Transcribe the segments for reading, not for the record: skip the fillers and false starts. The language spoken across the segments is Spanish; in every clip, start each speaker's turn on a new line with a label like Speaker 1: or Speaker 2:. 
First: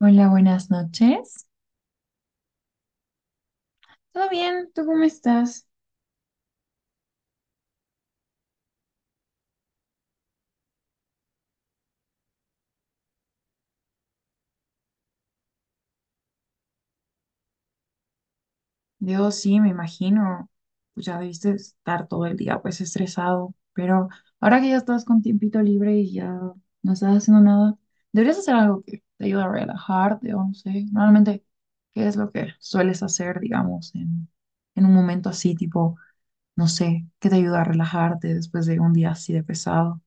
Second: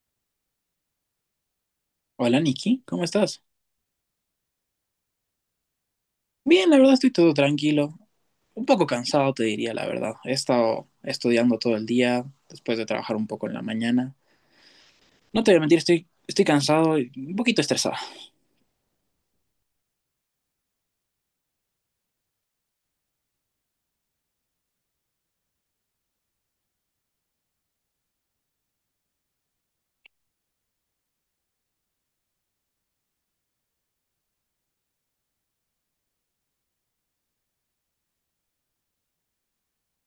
Speaker 1: Hola, buenas noches.
Speaker 2: Hola Nikki, ¿cómo estás?
Speaker 1: ¿Todo bien? ¿Tú cómo estás?
Speaker 2: Bien, la verdad estoy todo tranquilo. Un poco cansado, te diría la verdad. He estado estudiando todo el día, después de trabajar un poco en la mañana. No te voy a mentir, estoy cansado y un poquito estresado.
Speaker 1: Dios, sí, me imagino. Pues ya debiste estar todo el día pues estresado, pero ahora que ya estás con tiempito libre y ya no estás haciendo nada, deberías hacer algo que te ayude a relajarte o no sé. Normalmente, ¿qué es lo que sueles hacer, digamos, en un momento así, tipo, no sé, ¿qué te ayuda a relajarte después de un día así de pesado?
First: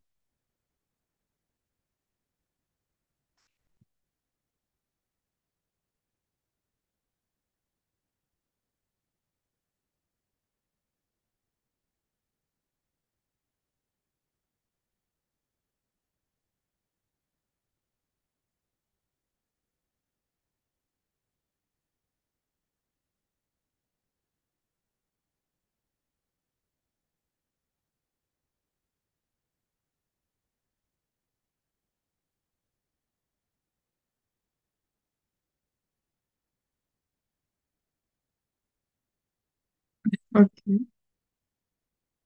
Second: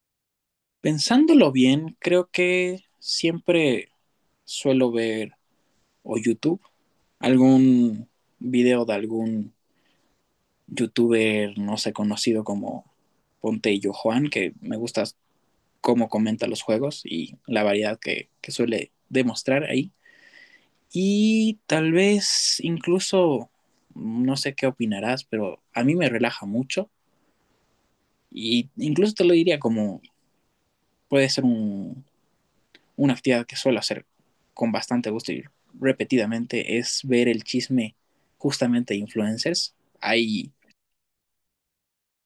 Speaker 2: Pensándolo bien, creo que siempre suelo ver o YouTube, algún video de algún youtuber, no sé, conocido como Ponte y Yo Juan, que me gusta cómo comenta los juegos y la variedad que suele demostrar ahí. Y tal vez incluso, no sé qué opinarás, pero a mí me relaja mucho. Y incluso te lo diría como puede ser una actividad que suelo hacer con bastante gusto y repetidamente, es ver el chisme justamente de influencers. Hay,
Speaker 1: Ok.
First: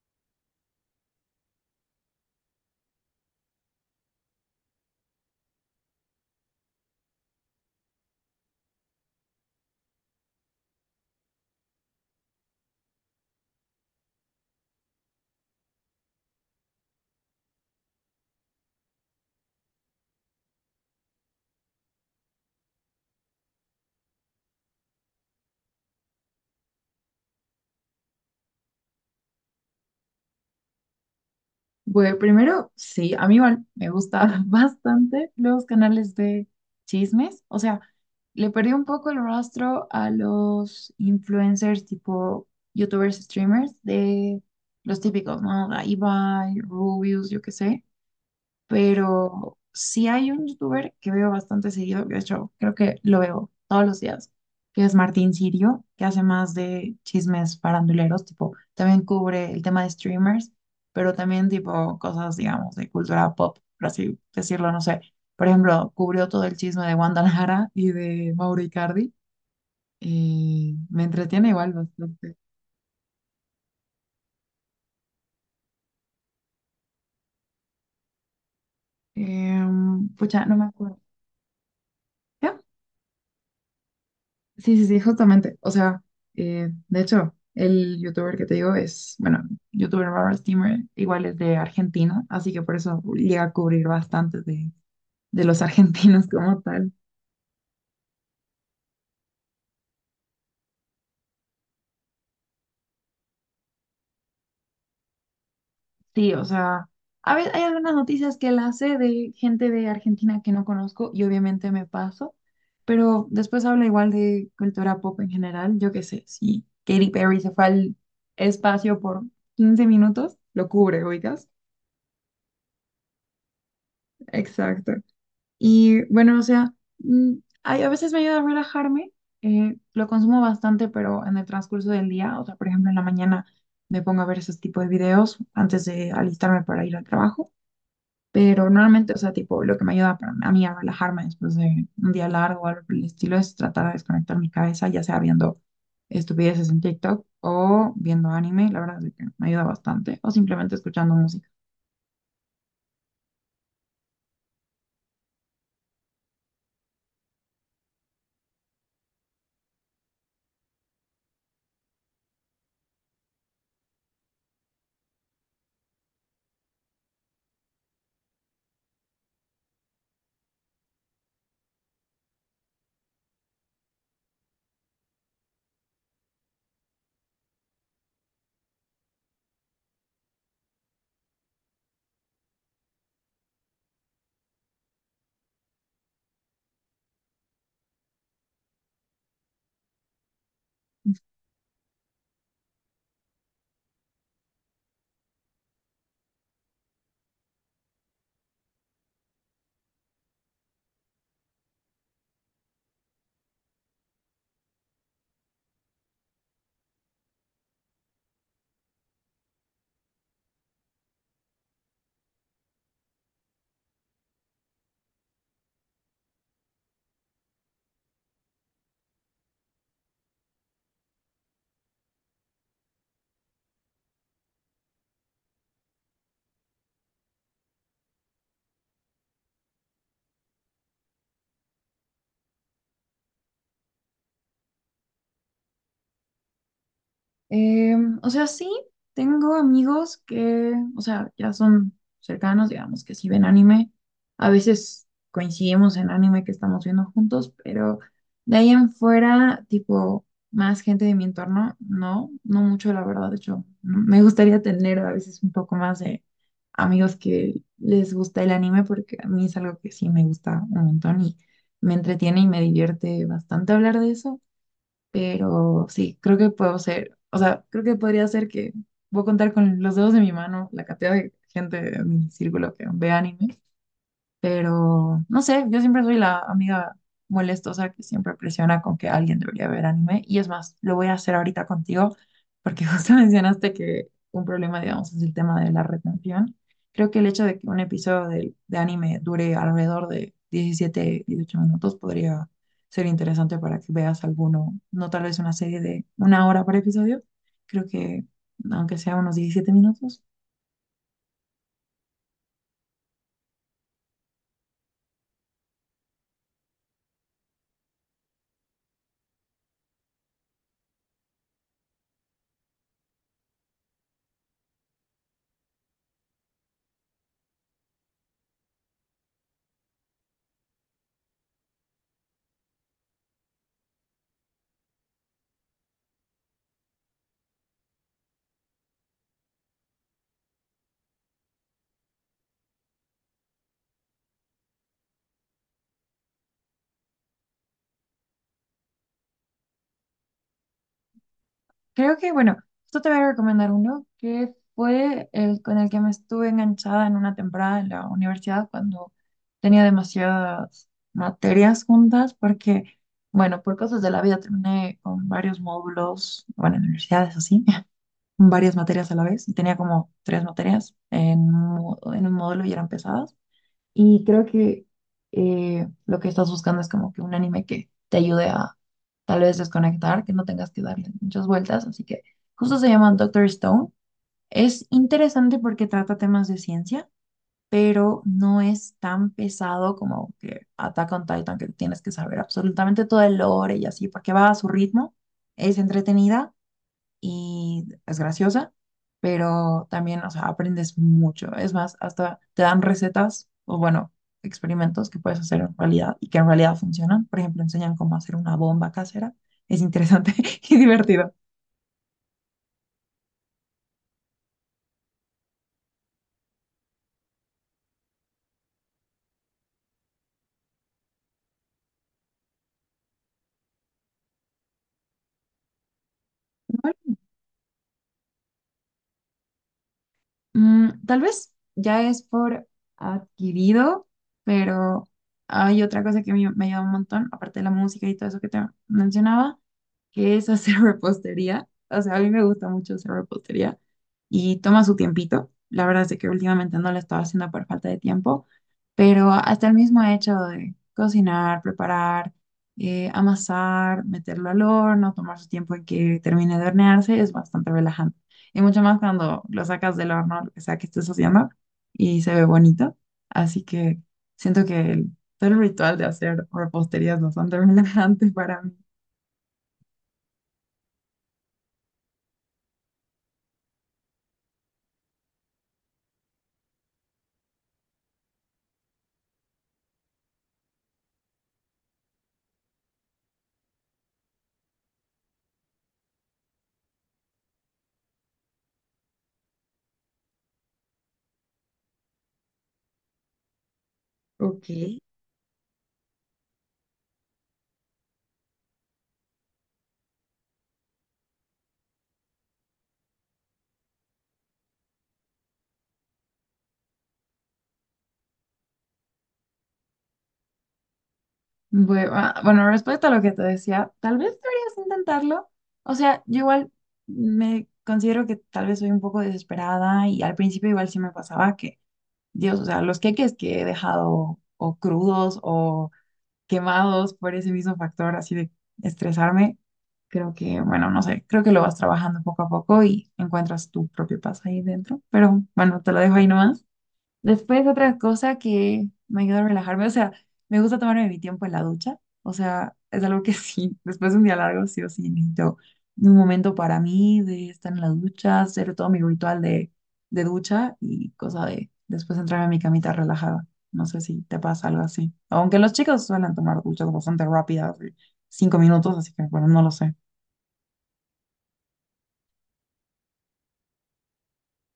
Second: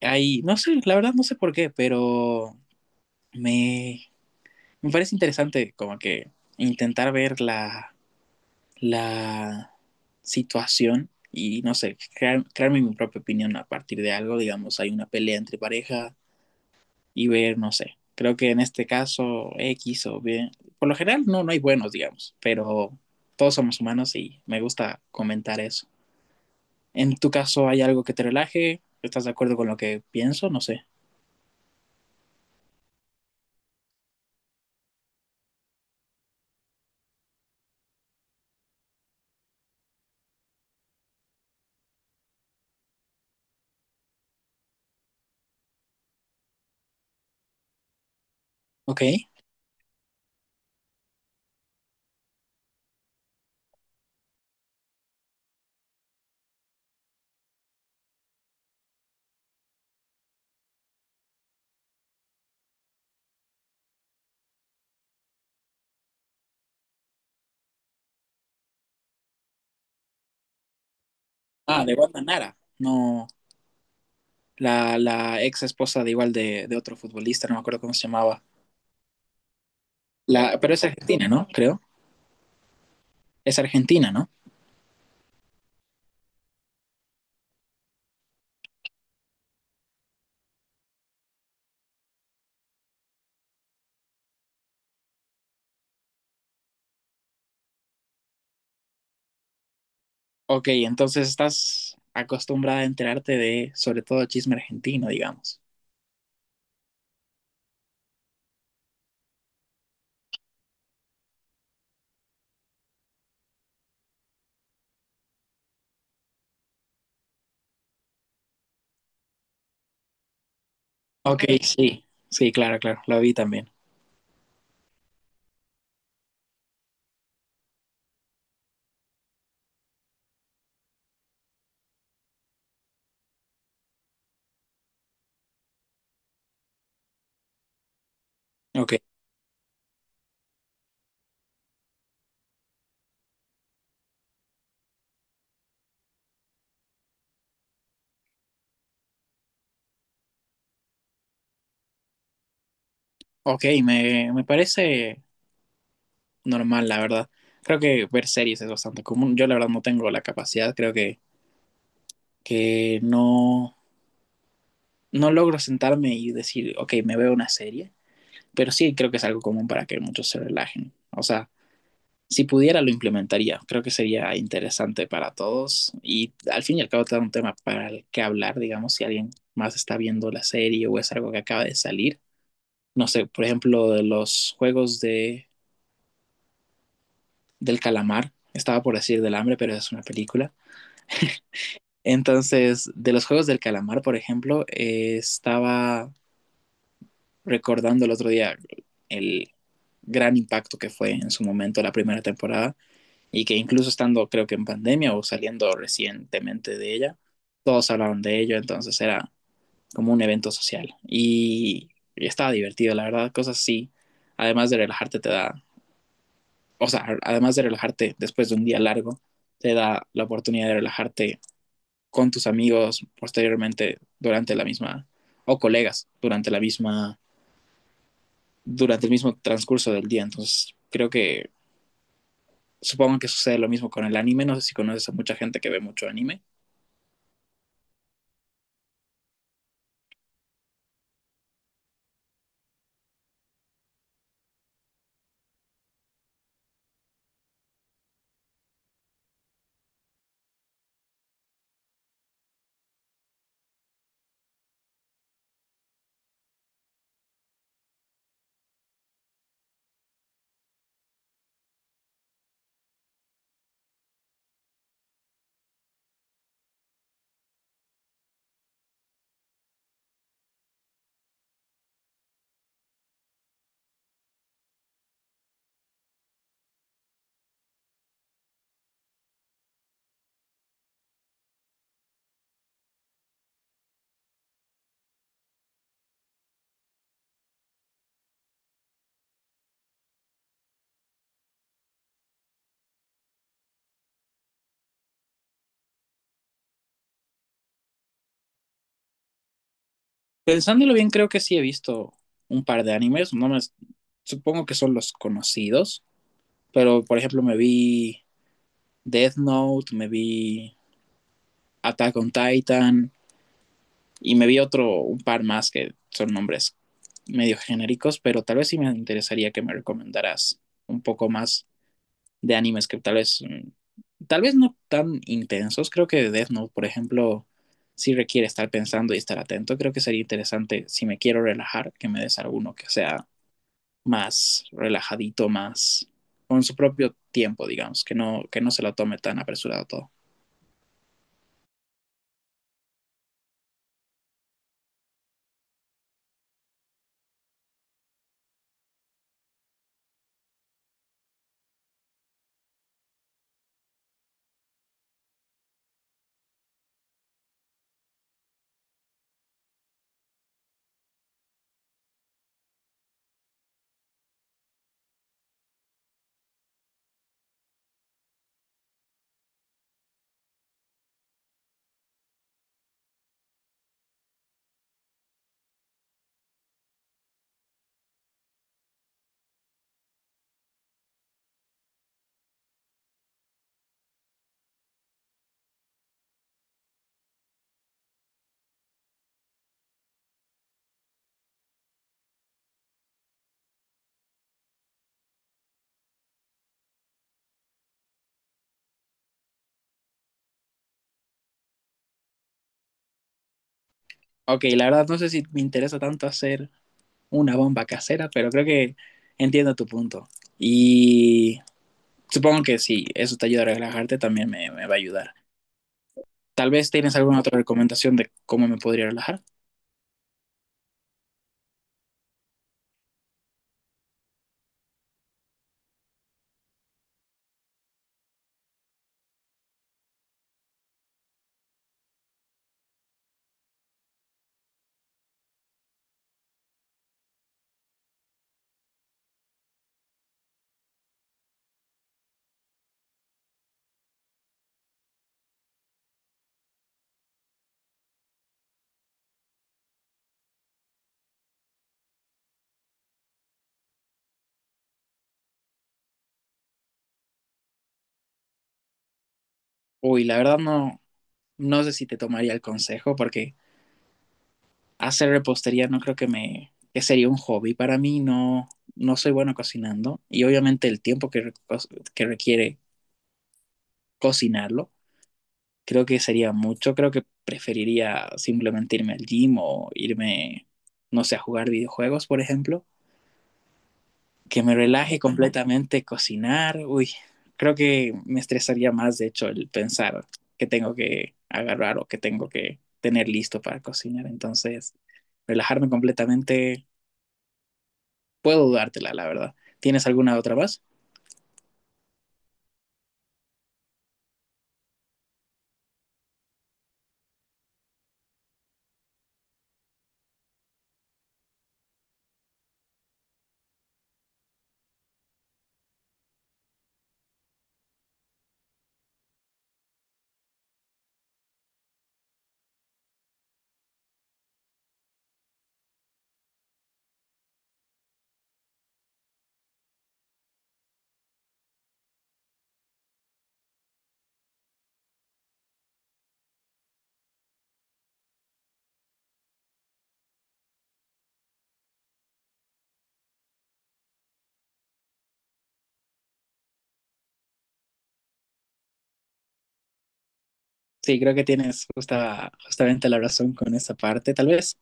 Speaker 2: hay, no sé, la verdad no sé por qué, pero me, me parece interesante como que intentar ver la situación y no sé, crearme mi propia opinión a partir de algo, digamos, hay una pelea entre pareja y ver, no sé, creo que en este caso X o B, por lo general no hay buenos, digamos, pero todos somos humanos y me gusta comentar eso. En tu caso, ¿hay algo que te relaje? ¿Estás de acuerdo con lo que pienso? No sé.
Speaker 1: Bueno, primero, sí, a mí igual me gusta bastante los canales de chismes. O sea, le perdí un poco el rastro a los influencers tipo youtubers, streamers de los típicos, ¿no? La Ibai, Rubius, yo qué sé,
Speaker 2: Ok.
Speaker 1: pero sí hay un youtuber que veo bastante seguido, de hecho, creo que lo veo todos los días, que es Martín Sirio, que hace más de chismes faranduleros, tipo, también cubre el tema de streamers, pero también tipo cosas, digamos, de cultura pop, por así decirlo, no sé. Por ejemplo, cubrió todo el chisme de Wanda Nara y de Mauro Icardi, y me entretiene igual
Speaker 2: Ah, de Wanda
Speaker 1: bastante.
Speaker 2: Nara. No, la ex esposa de igual de otro futbolista, no me acuerdo cómo se llamaba.
Speaker 1: Pucha,
Speaker 2: La,
Speaker 1: no me
Speaker 2: pero es
Speaker 1: acuerdo.
Speaker 2: argentina, ¿no? Creo.
Speaker 1: ¿Qué?
Speaker 2: Es Argentina, ¿no?
Speaker 1: Sí, sí, sí, justamente. O sea, de hecho, el youtuber que te digo es, bueno, youtuber Robert Steamer, igual es de Argentina, así que por eso llega a cubrir bastante de los argentinos como tal.
Speaker 2: Ok, entonces estás acostumbrada a enterarte de, sobre todo, chisme argentino, digamos.
Speaker 1: Sí, o sea, a veces hay algunas noticias que las sé de gente de Argentina que no conozco y obviamente me paso, pero después habla igual de cultura pop en general. Yo qué sé, si Katy Perry se fue al espacio por 15 minutos, lo cubre,
Speaker 2: Ok,
Speaker 1: oigas.
Speaker 2: sí, sí, claro, claro, lo vi también.
Speaker 1: Exacto. Y bueno, o sea, mm, ay, a veces me ayuda a relajarme, lo consumo bastante, pero en el transcurso del día, o sea, por ejemplo, en la mañana me pongo a ver esos tipos de videos antes de alistarme para ir al trabajo, pero
Speaker 2: Ok,
Speaker 1: normalmente, o sea, tipo, lo que me ayuda a mí a relajarme después de un día largo o algo por el estilo es tratar de desconectar mi cabeza, ya sea viendo estupideces en TikTok o viendo anime, la verdad es que me ayuda bastante, o simplemente escuchando música.
Speaker 2: ok, me parece normal, la verdad. Creo que ver series es bastante común. Yo la verdad no tengo la capacidad, que no, no logro sentarme y decir, ok, me veo una serie, pero sí creo que es algo común para que muchos se relajen. O sea, si pudiera lo implementaría, creo que sería interesante para todos y al fin y al cabo te da un tema para el que hablar, digamos, si alguien más está viendo la serie o es algo que acaba de salir. No sé, por ejemplo, de los juegos del calamar, estaba por decir del hambre, pero es una película. Entonces, de los juegos del calamar, por ejemplo, estaba recordando el otro día el gran impacto que fue en su momento la primera temporada y que incluso estando creo que en pandemia o saliendo recientemente de ella, todos hablaban de ello, entonces era como un evento social y estaba divertido, la verdad, cosas así, además de relajarte te da, o sea, además de relajarte después de un día largo, te da la oportunidad de relajarte con tus amigos posteriormente durante la misma, o colegas durante la misma durante el mismo transcurso del día. Entonces, creo que supongo que sucede lo mismo con el anime. No sé si conoces a mucha gente que ve mucho anime.
Speaker 1: Eh, o sea, sí, tengo amigos que, o sea, ya son cercanos, digamos, que sí ven anime. A veces coincidimos en anime que estamos viendo juntos, pero de ahí en fuera, tipo, más gente de mi entorno, no, no mucho, la verdad. De hecho, me gustaría tener a veces un poco más de amigos que les gusta el anime, porque a mí es algo que sí me gusta un montón y me entretiene y me divierte bastante hablar de eso. Pero sí, creo que puedo ser, o sea, creo que podría ser que voy a contar con los dedos de mi mano la cantidad de gente de mi círculo que ve anime. Pero no sé, yo siempre soy la amiga molestosa que siempre presiona con que alguien debería ver anime. Y es más, lo voy a hacer ahorita contigo, porque justo mencionaste que un problema, digamos, es el tema de la retención. Creo que el hecho de que un episodio de anime dure alrededor de 17 18 minutos podría ser interesante para que veas alguno, no tal vez una serie de una hora por episodio. Creo que, aunque sea unos 17 minutos,
Speaker 2: Pensándolo bien, creo que sí he visto un par de animes. No me, supongo que son los conocidos. Pero, por ejemplo, me vi Death Note, me vi Attack on Titan y me vi otro, un par más que son nombres medio genéricos, pero tal vez sí me interesaría que me recomendaras un poco más de animes que tal vez, tal vez no tan intensos. Creo que Death Note, por ejemplo, sí requiere estar pensando y estar atento. Creo que sería interesante, si me quiero relajar, que me des alguno que sea más relajadito, más con su propio tiempo, digamos, que no se lo tome tan apresurado todo.
Speaker 1: creo que, bueno, esto te voy a recomendar uno que fue el con el que me estuve enganchada en una temporada en la universidad cuando tenía demasiadas materias juntas, porque, bueno, por cosas de la vida terminé con varios módulos, bueno, en universidades así, varias materias a la vez, y tenía como tres materias en un módulo y eran pesadas. Y creo que lo que estás buscando es como que un anime que te ayude a tal vez desconectar, que no tengas que darle muchas vueltas. Así que justo se llama Doctor Stone. Es interesante porque trata temas de ciencia, pero no es tan pesado como que Attack on Titan, que tienes que saber absolutamente todo el lore y así, porque va a su ritmo. Es entretenida y es graciosa, pero también, o sea, aprendes mucho. Es más, hasta te dan recetas o, bueno, experimentos que puedes hacer en realidad y que en realidad funcionan. Por ejemplo, enseñan cómo hacer una bomba casera. Es interesante y divertido.
Speaker 2: Ok, la verdad no sé si me interesa tanto hacer una bomba casera, pero creo que entiendo tu punto. Y supongo que si eso te ayuda a relajarte, también me va a ayudar. Tal vez tienes alguna otra recomendación de cómo me podría relajar.
Speaker 1: Tal vez ya es por adquirido, pero hay otra cosa que me ayuda un montón, aparte de la música y todo eso que te mencionaba, que es hacer repostería. O sea, a mí me gusta mucho hacer repostería y toma su tiempito. La verdad es de que últimamente no la estaba haciendo por falta de tiempo, pero hasta el mismo hecho de cocinar, preparar, amasar, meterlo al horno, tomar su tiempo en que termine de hornearse es bastante relajante. Y mucho más cuando lo sacas del horno, lo que sea que estés haciendo, y se ve bonito. Así que siento que todo el ritual de hacer repostería es bastante relajante para mí.
Speaker 2: Uy, la verdad no, no sé si te tomaría el consejo porque hacer repostería no creo que sería un hobby para mí. No, no soy bueno cocinando y obviamente el tiempo que que requiere cocinarlo creo que sería mucho. Creo que preferiría simplemente irme al gym o irme, no sé, a jugar videojuegos, por ejemplo que
Speaker 1: Ok,
Speaker 2: me relaje completamente cocinar, uy, creo que me estresaría más, de hecho, el pensar que tengo que agarrar o que tengo que tener listo para cocinar. Entonces, relajarme completamente, puedo dudártela, la verdad. ¿Tienes alguna otra más?
Speaker 1: bueno, respecto a lo que te decía, tal vez deberías intentarlo. O sea, yo igual me considero que tal vez soy un poco desesperada y al principio igual sí me pasaba que, Dios, o sea, los queques que he dejado o crudos o quemados por ese mismo factor así de estresarme, creo que, bueno, no sé, creo que lo vas trabajando poco a poco y encuentras tu propio paz ahí dentro. Pero bueno, te lo dejo ahí nomás. Después, otra cosa que me ayuda a relajarme, o sea, me gusta tomarme mi tiempo en la ducha, o sea, es algo que sí, después de un día largo, sí o sí, necesito un momento para mí de estar en la ducha, hacer todo mi ritual de, ducha y cosa de después entrarme a mi camita relajada. No sé si te pasa algo así. Aunque los chicos suelen tomar duchas bastante rápidas, de 5 minutos, así que bueno, no lo sé.
Speaker 2: Sí, creo que tienes justamente la razón con esa parte, tal vez.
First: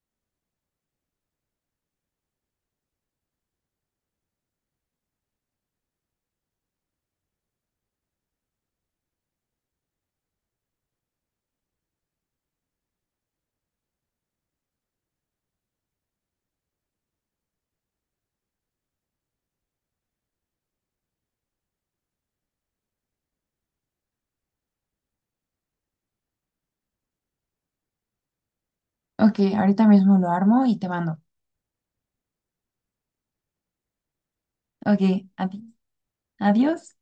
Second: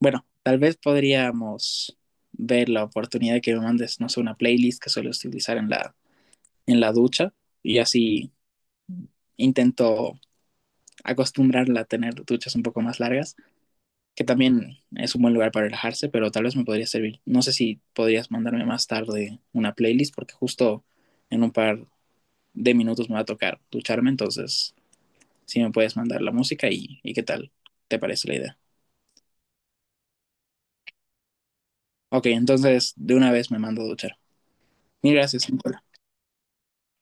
Speaker 2: Bueno, tal vez podríamos ver la oportunidad de que me mandes, no sé, una playlist que suelo utilizar en en la ducha y así intento acostumbrarla a tener duchas un poco más largas, que también es un buen lugar para relajarse, pero tal vez me podría servir. No sé si podrías mandarme más tarde una playlist, porque justo en un par de minutos me va a tocar ducharme, entonces si me puedes mandar la música y qué tal te parece la idea.
Speaker 1: Ok, ahorita mismo lo armo y te mando.
Speaker 2: Ok, entonces de una vez me mando a duchar.
Speaker 1: Ok,
Speaker 2: Mil gracias.
Speaker 1: adi- adiós.